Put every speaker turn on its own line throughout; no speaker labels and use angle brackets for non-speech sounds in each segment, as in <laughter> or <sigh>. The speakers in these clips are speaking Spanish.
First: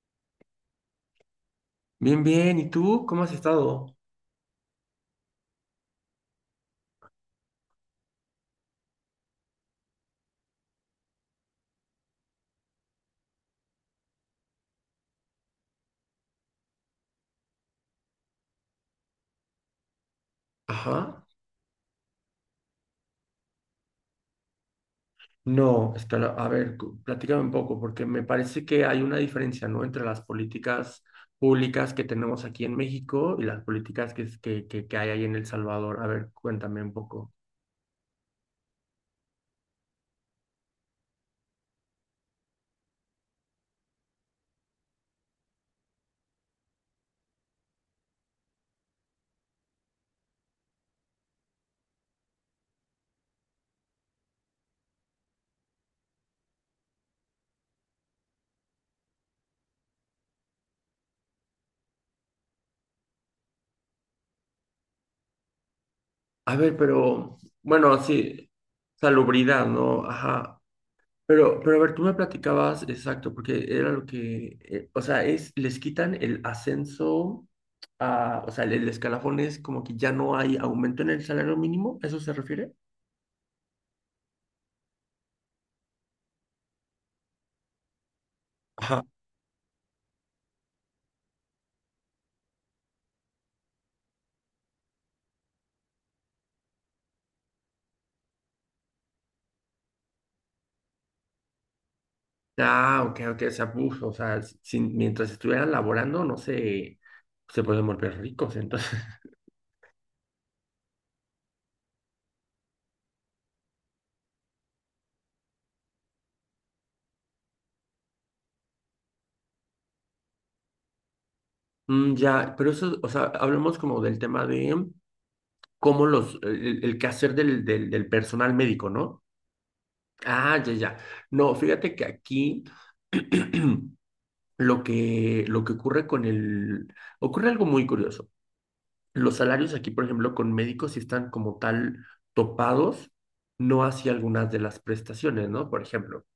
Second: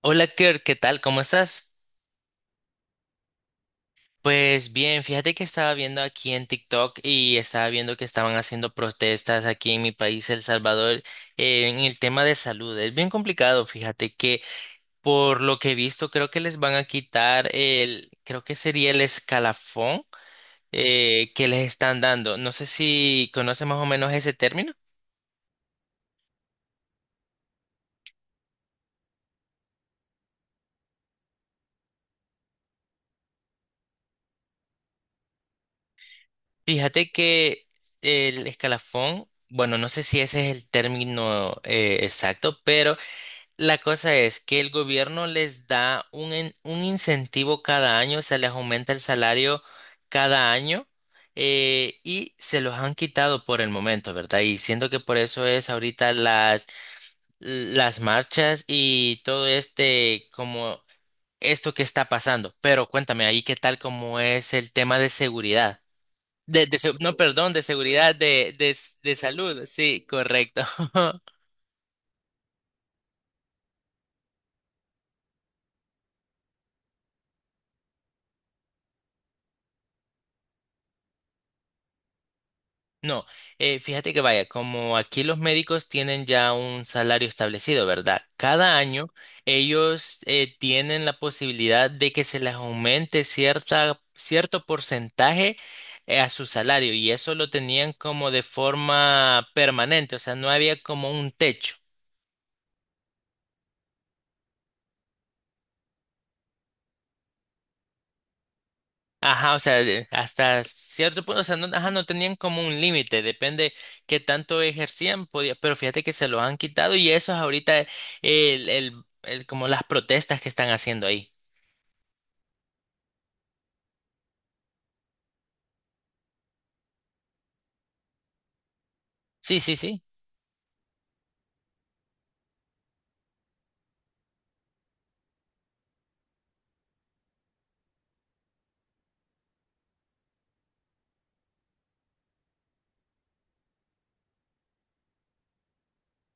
Hola Kirk, ¿qué tal? ¿Cómo estás?
Bien, bien. ¿Y tú cómo has estado?
Pues bien, fíjate que estaba viendo aquí en TikTok y estaba viendo que estaban haciendo protestas aquí en mi país, El Salvador, en el tema de salud. Es bien complicado, fíjate que por lo que he visto creo que les van a quitar el, creo que sería el escalafón
Ajá.
que les están dando. No sé si conoces más o menos ese término.
No, espera, a ver, platícame un poco, porque me parece que hay una diferencia, ¿no? Entre las políticas públicas que tenemos aquí en México y las políticas que, es- que hay ahí en El Salvador. A ver, cuéntame un
Fíjate
poco.
que el escalafón, bueno, no sé si ese es el término exacto, pero. La cosa es que el gobierno les da un incentivo cada año, se les aumenta el salario cada año y se los han quitado por el momento, ¿verdad? Y siento que por eso es ahorita las marchas y todo este, como esto que está pasando. Pero cuéntame ahí qué tal como es el tema de seguridad.
A
De,
ver,
de se- no,
pero,
perdón, de
bueno,
seguridad,
sí,
de salud.
salubridad, ¿no?
Sí,
Ajá.
correcto. <laughs>
Pero a ver, tú me platicabas, exacto, porque era lo que, o sea, les quitan el ascenso o sea, el escalafón es como que ya no hay aumento en el salario mínimo, ¿a eso se refiere?
No, fíjate que vaya, como aquí los médicos tienen ya un salario establecido, ¿verdad? Cada
Ajá.
año ellos tienen la posibilidad de que se les aumente cierto porcentaje a su salario y eso lo tenían como de forma permanente, o sea, no había como un techo.
Ah, ok, ok, o sea, uf, o sea, mientras estuvieran laborando, no sé, se pueden volver ricos, entonces. <laughs>
Ajá, o sea, hasta cierto punto, o sea, no, ajá, no tenían como un límite, depende qué tanto ejercían, podía, pero fíjate que se lo han quitado y eso es ahorita como las protestas que están haciendo ahí.
Mm, ya, pero eso, o sea, hablemos como del tema de cómo el quehacer del personal médico, ¿no?
Sí, sí, sí,
Ah, ya, ya. No, fíjate que aquí <clears throat> lo que ocurre con el. Ocurre algo muy curioso. Los salarios aquí, por ejemplo, con médicos sí están como tal topados, no hacia algunas de las prestaciones, ¿no? Por ejemplo,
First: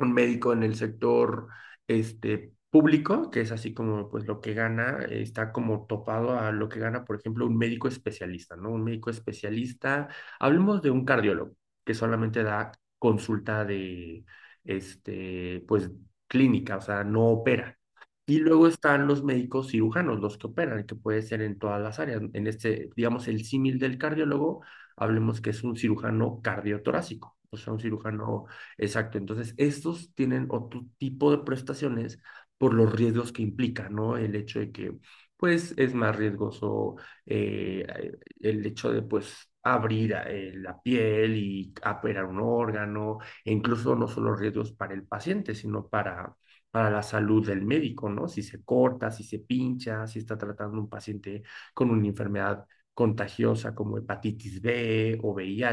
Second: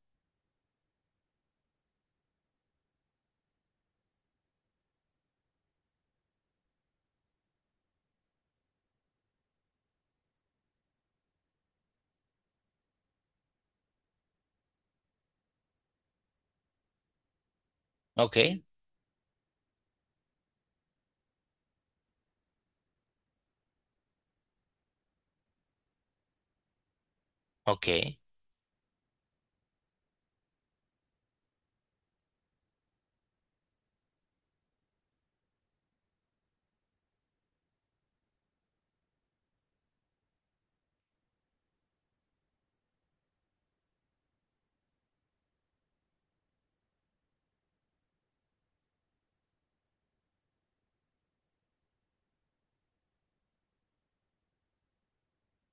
un médico en el sector público, que es así como pues lo que gana, está como topado a lo que gana, por ejemplo, un médico especialista, ¿no? Un médico especialista, hablemos de un cardiólogo que solamente da consulta de, pues clínica, o sea, no opera.
ok,
Y luego están los médicos cirujanos, los que operan, que puede ser en todas las áreas. En este, digamos, el símil del cardiólogo, hablemos que es un cirujano cardiotorácico, o sea, un
ok.
cirujano. Exacto, entonces estos tienen otro tipo de prestaciones por los riesgos que implica, ¿no? El hecho de que, pues, es más riesgoso eh, el hecho de, pues, abrir la piel y operar un órgano, e incluso no solo riesgos para el paciente, sino para la salud del médico, ¿no? Si se corta, si se pincha, si está tratando un paciente con una enfermedad contagiosa como hepatitis B o VIH,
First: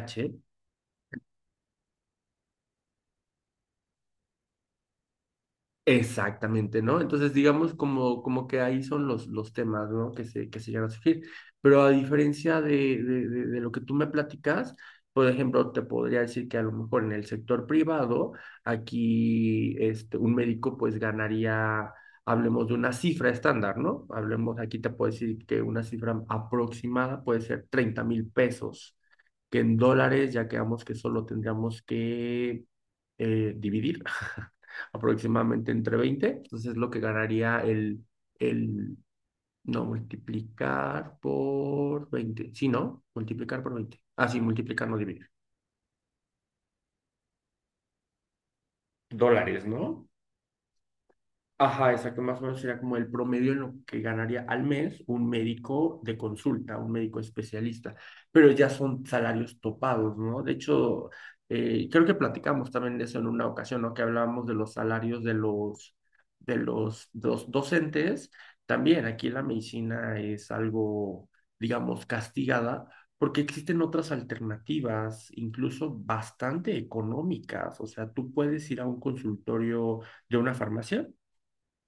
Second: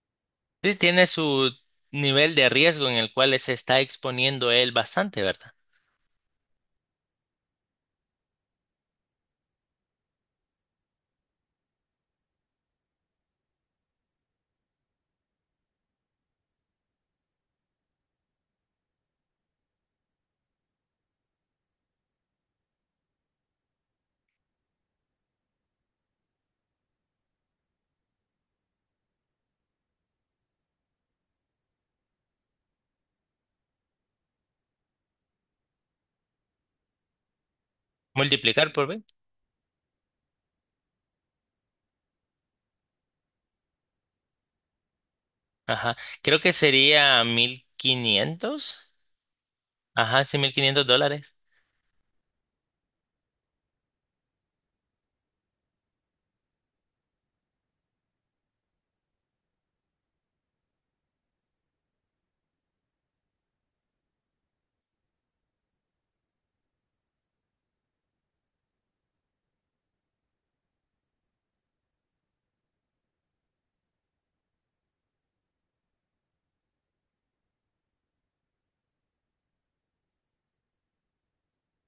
Entonces tiene su nivel de riesgo en el cual se está exponiendo él bastante, ¿verdad?
Exactamente, ¿no? Entonces, digamos como que ahí son los temas, ¿no? Que se llegan a surgir. Pero a diferencia de lo que tú me platicas, por ejemplo, te podría decir que a lo mejor en el sector privado, aquí un médico pues ganaría, hablemos de una cifra estándar, ¿no? Hablemos, aquí te puedo decir que una cifra aproximada puede ser 30,000 pesos, que en dólares ya quedamos que solo tendríamos que dividir. <laughs> Aproximadamente entre veinte. Entonces, lo que ganaría
Multiplicar por
el,
B.
no, multiplicar por veinte. Sí, ¿no? Multiplicar por veinte. Ah, sí, multiplicar, no dividir.
Ajá, creo que sería 1500,
Dólares, ¿no?
Ajá, sí, $1500.
Ajá, exacto, más o menos sería como el promedio en lo que ganaría al mes un médico de consulta, un médico especialista, pero ya son salarios topados, ¿no? De hecho, creo que platicamos también de eso en una ocasión, ¿no? Que hablábamos de los salarios de los, de los dos docentes. También aquí la medicina es algo, digamos, castigada porque existen otras alternativas, incluso bastante económicas. O sea, tú puedes ir a un consultorio de una farmacia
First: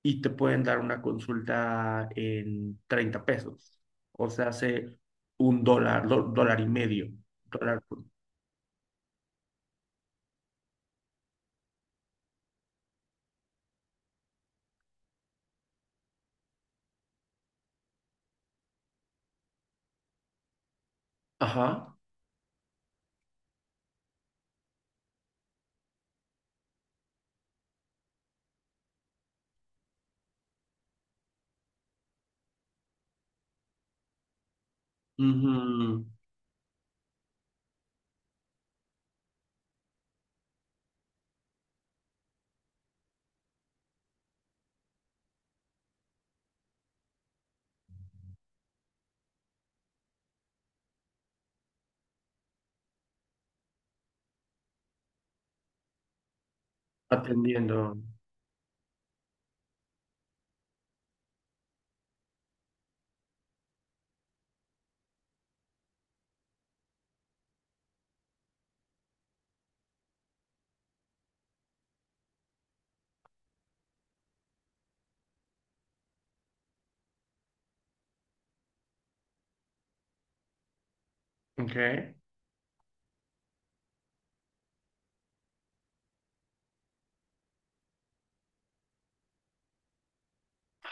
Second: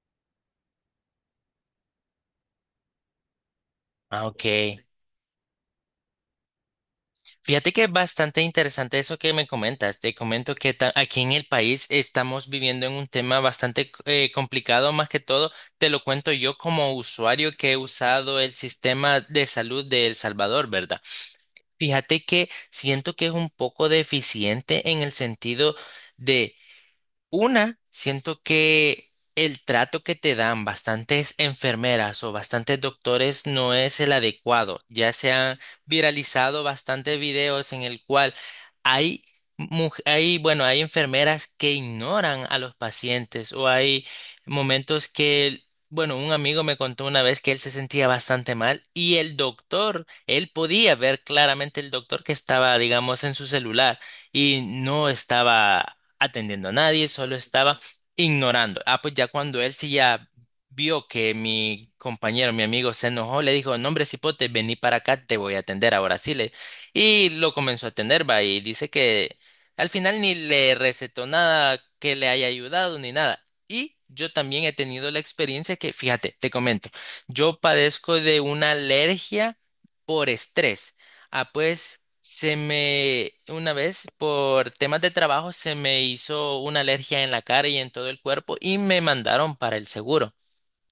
y te pueden dar una consulta en 30 pesos.
Ah,
O
ok.
sea, hace un dólar, dólar y medio.
Fíjate que
Dólar.
es bastante interesante eso que me comentas. Te comento que aquí en el país estamos viviendo en un tema bastante complicado, más que todo te lo cuento yo como usuario que he usado el sistema de salud de El Salvador, ¿verdad?
Ajá.
Fíjate que siento que es un poco deficiente en el sentido de siento que el trato que te dan bastantes enfermeras o bastantes doctores no es el adecuado. Ya se han
Ujú.
viralizado bastantes videos en el cual hay, bueno, hay enfermeras que ignoran a los pacientes o hay momentos que, bueno, un amigo me contó una vez que él se sentía bastante mal y el doctor, él podía ver claramente el doctor que estaba, digamos, en su celular y no estaba atendiendo a nadie, solo estaba
Atendiendo.
ignorando. Ah, pues ya cuando él sí ya vio que mi compañero, mi amigo, se enojó, le dijo, no, hombre, cipote, vení para acá, te voy a atender ahora sí. Le... Y lo comenzó a atender, va, y dice que al final ni le recetó nada que le haya ayudado ni nada. Y yo también he tenido la experiencia que, fíjate, te comento, yo padezco de una alergia por estrés. Ah,
Ok.
pues una vez por temas de trabajo se me hizo una alergia en la cara y en todo el cuerpo y me mandaron para el seguro.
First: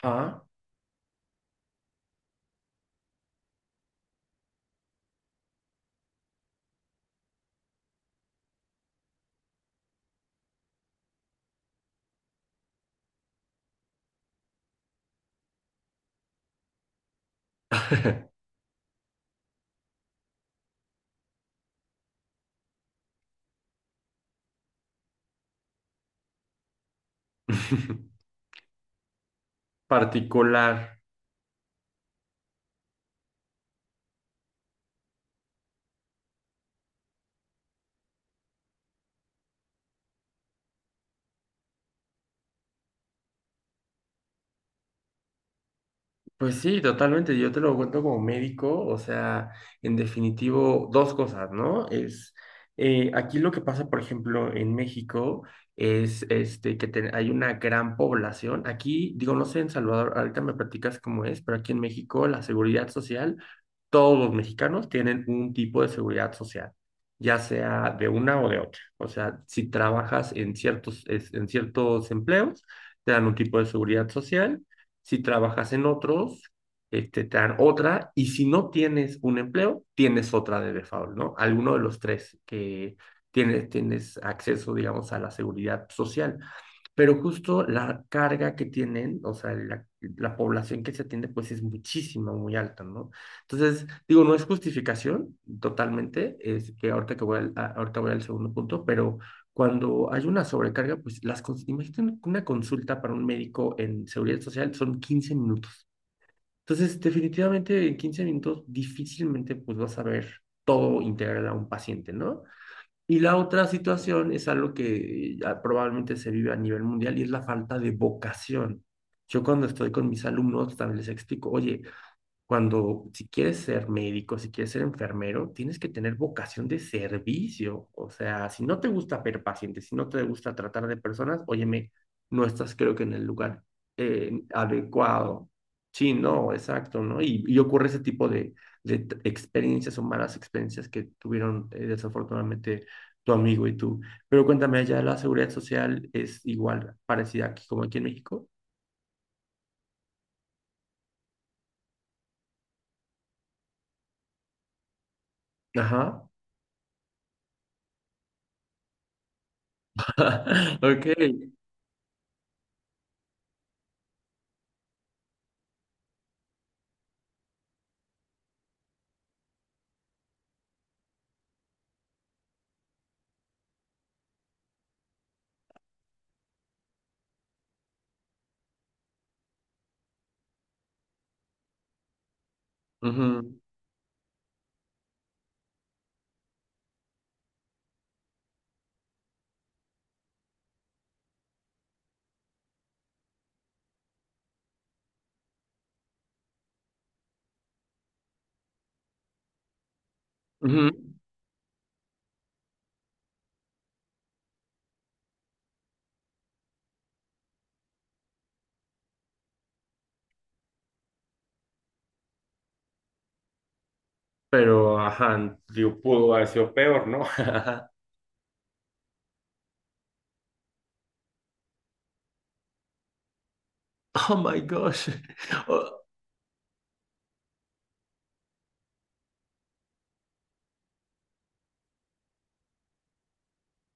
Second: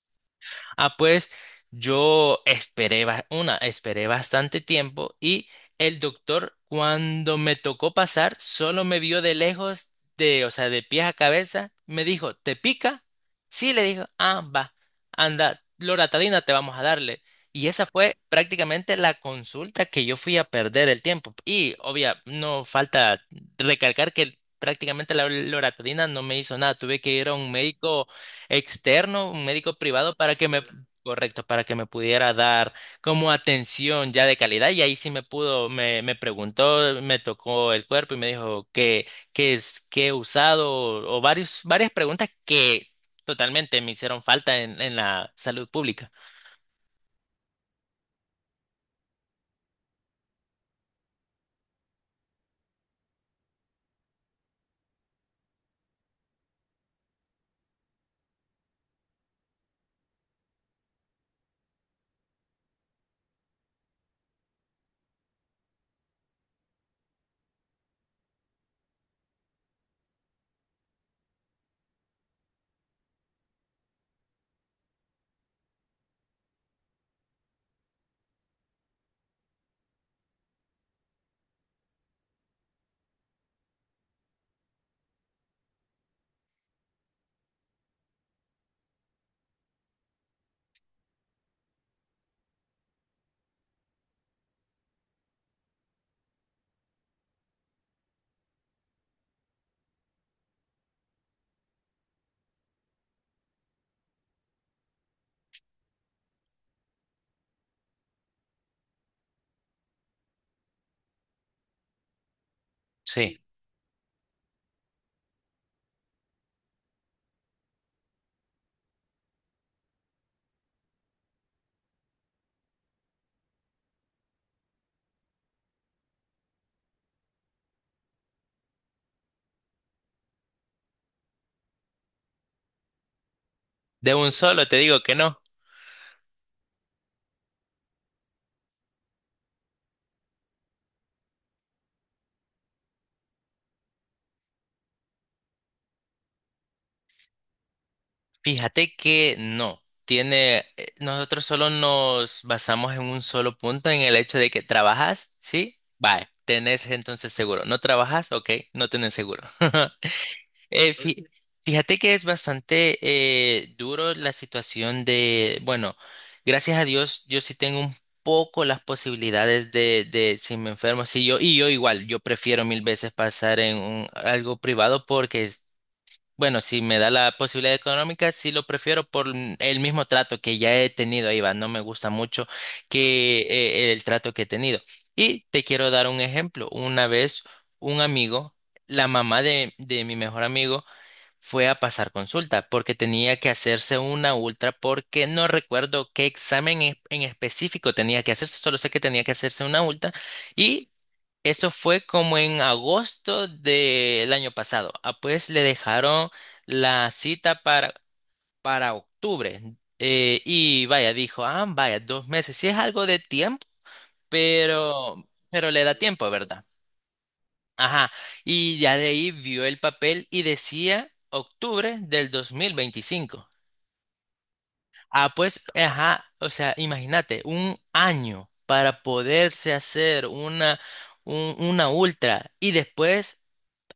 Ajá.
Ah, pues yo esperé bastante tiempo y el doctor cuando me tocó pasar solo me vio de lejos, o sea, de pies a cabeza, me dijo, ¿te pica? Sí, le dijo, ah, va, anda, loratadina te vamos a darle. Y esa fue
<laughs>
prácticamente la consulta que yo fui a perder el tiempo. Y obvia, no falta recalcar que prácticamente la loratadina no me hizo nada. Tuve que ir a un médico externo, un médico privado, para que me
Particular.
correcto, para que me pudiera dar como atención ya de calidad y ahí sí me pudo, me preguntó, me tocó el cuerpo y me dijo qué es, qué he usado o varias preguntas que totalmente me hicieron falta en la salud pública.
Pues sí, totalmente. Yo te lo cuento como médico, o sea, en definitivo, dos cosas, ¿no? Es aquí lo que pasa, por ejemplo, en México es este que te- hay una gran población. Aquí, digo, no sé en Salvador, ahorita me platicas cómo es, pero aquí en México la seguridad social, todos los mexicanos tienen un tipo de seguridad social, ya sea de una o de otra. O sea, si trabajas en ciertos empleos, te dan un tipo de seguridad social. Si trabajas en otros, te dan otra, y si no tienes un empleo, tienes otra de default, ¿no? Alguno de los tres que tienes acceso, digamos, a la seguridad social. Pero justo la carga que tienen, o sea, la población que se atiende, pues es muchísima, muy alta, ¿no? Entonces, digo, no es justificación totalmente, es que ahorita voy al segundo punto, pero cuando hay una sobrecarga, pues las imagínate una consulta para un médico en seguridad social son 15 minutos. Entonces, definitivamente en 15 minutos difícilmente pues vas a ver todo integral a un paciente, ¿no? Y la
Sí,
otra situación es algo que ya probablemente se vive a nivel mundial y es la falta de vocación. Yo cuando estoy con mis alumnos también les explico, oye, si quieres ser médico, si quieres ser enfermero, tienes que tener vocación de servicio. O sea, si no te gusta ver pacientes, si no te gusta tratar de personas, óyeme, no estás creo que en el lugar
de un solo te digo que no.
adecuado. Sí, no, exacto, ¿no? Y ocurre ese tipo de experiencias o malas experiencias que tuvieron desafortunadamente tu amigo y tú. Pero cuéntame, allá la seguridad social es igual, parecida aquí como aquí en México.
Fíjate que no. Nosotros solo nos basamos en un solo punto, en el hecho de que trabajas, ¿sí?
Ajá.
Vale, tenés entonces seguro. ¿No trabajas? Ok, no tenés seguro. <laughs>
<laughs>
Eh,
Ok.
fí- fíjate que es bastante duro la situación bueno, gracias a Dios yo sí tengo un poco las posibilidades de, si me enfermo, si yo, y yo igual, yo prefiero mil veces pasar en algo privado porque, bueno, si me da la posibilidad económica, sí lo prefiero por el mismo trato que ya he tenido, ahí va, no me gusta mucho que
Ujú,
el trato que he tenido. Y te quiero dar un ejemplo. Una vez un amigo, la mamá de mi mejor amigo, fue a pasar consulta porque tenía que hacerse una ultra porque no recuerdo qué examen en específico tenía que hacerse, solo sé que tenía que hacerse una ultra y
ujú.
eso fue como en agosto del año pasado. Ah, pues le dejaron la cita para octubre y vaya, dijo, ah, vaya, 2 meses, sí es algo de tiempo,
Pero
pero,
ajá,
pero le da
yo
tiempo,
pudo haber
¿verdad?
sido peor, ¿no? <laughs>
Ajá, y ya de ahí vio el papel y decía octubre del 2025.
Oh my gosh.
Ah, pues,
Oh,
ajá, o sea, imagínate, un año para poderse hacer una, una ultra y después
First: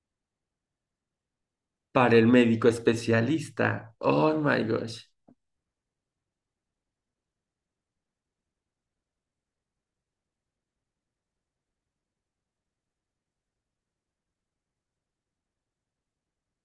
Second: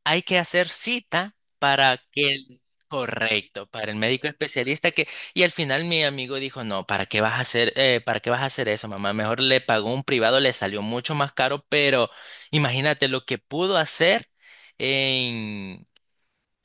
hay que hacer cita para
para el
que el,
médico
correcto, para
especialista.
el médico
Oh my
especialista que,
gosh.
y al final mi amigo dijo, no, ¿para qué vas a hacer, para qué vas a hacer eso, mamá? Mejor le pagó un privado, le salió mucho más caro, pero imagínate lo que pudo hacer en,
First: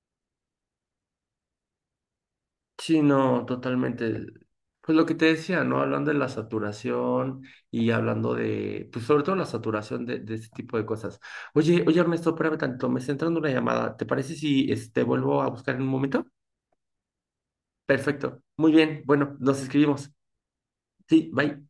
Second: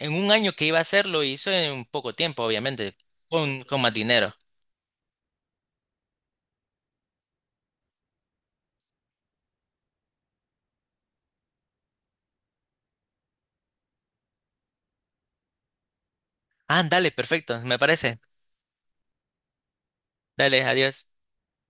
un año que iba a hacer, lo hizo en poco tiempo, obviamente,
Sí, no,
con, más
totalmente.
dinero.
Pues lo que te decía, ¿no? Hablando de la saturación y hablando de, pues sobre todo la saturación de este tipo de cosas. Oye, oye Ernesto, espérame tanto, me está entrando una llamada. ¿Te parece si vuelvo a buscar en un momento?
Ah, dale, perfecto, me parece.
Perfecto. Muy bien. Bueno, nos escribimos.
Dale, adiós.
Sí, bye.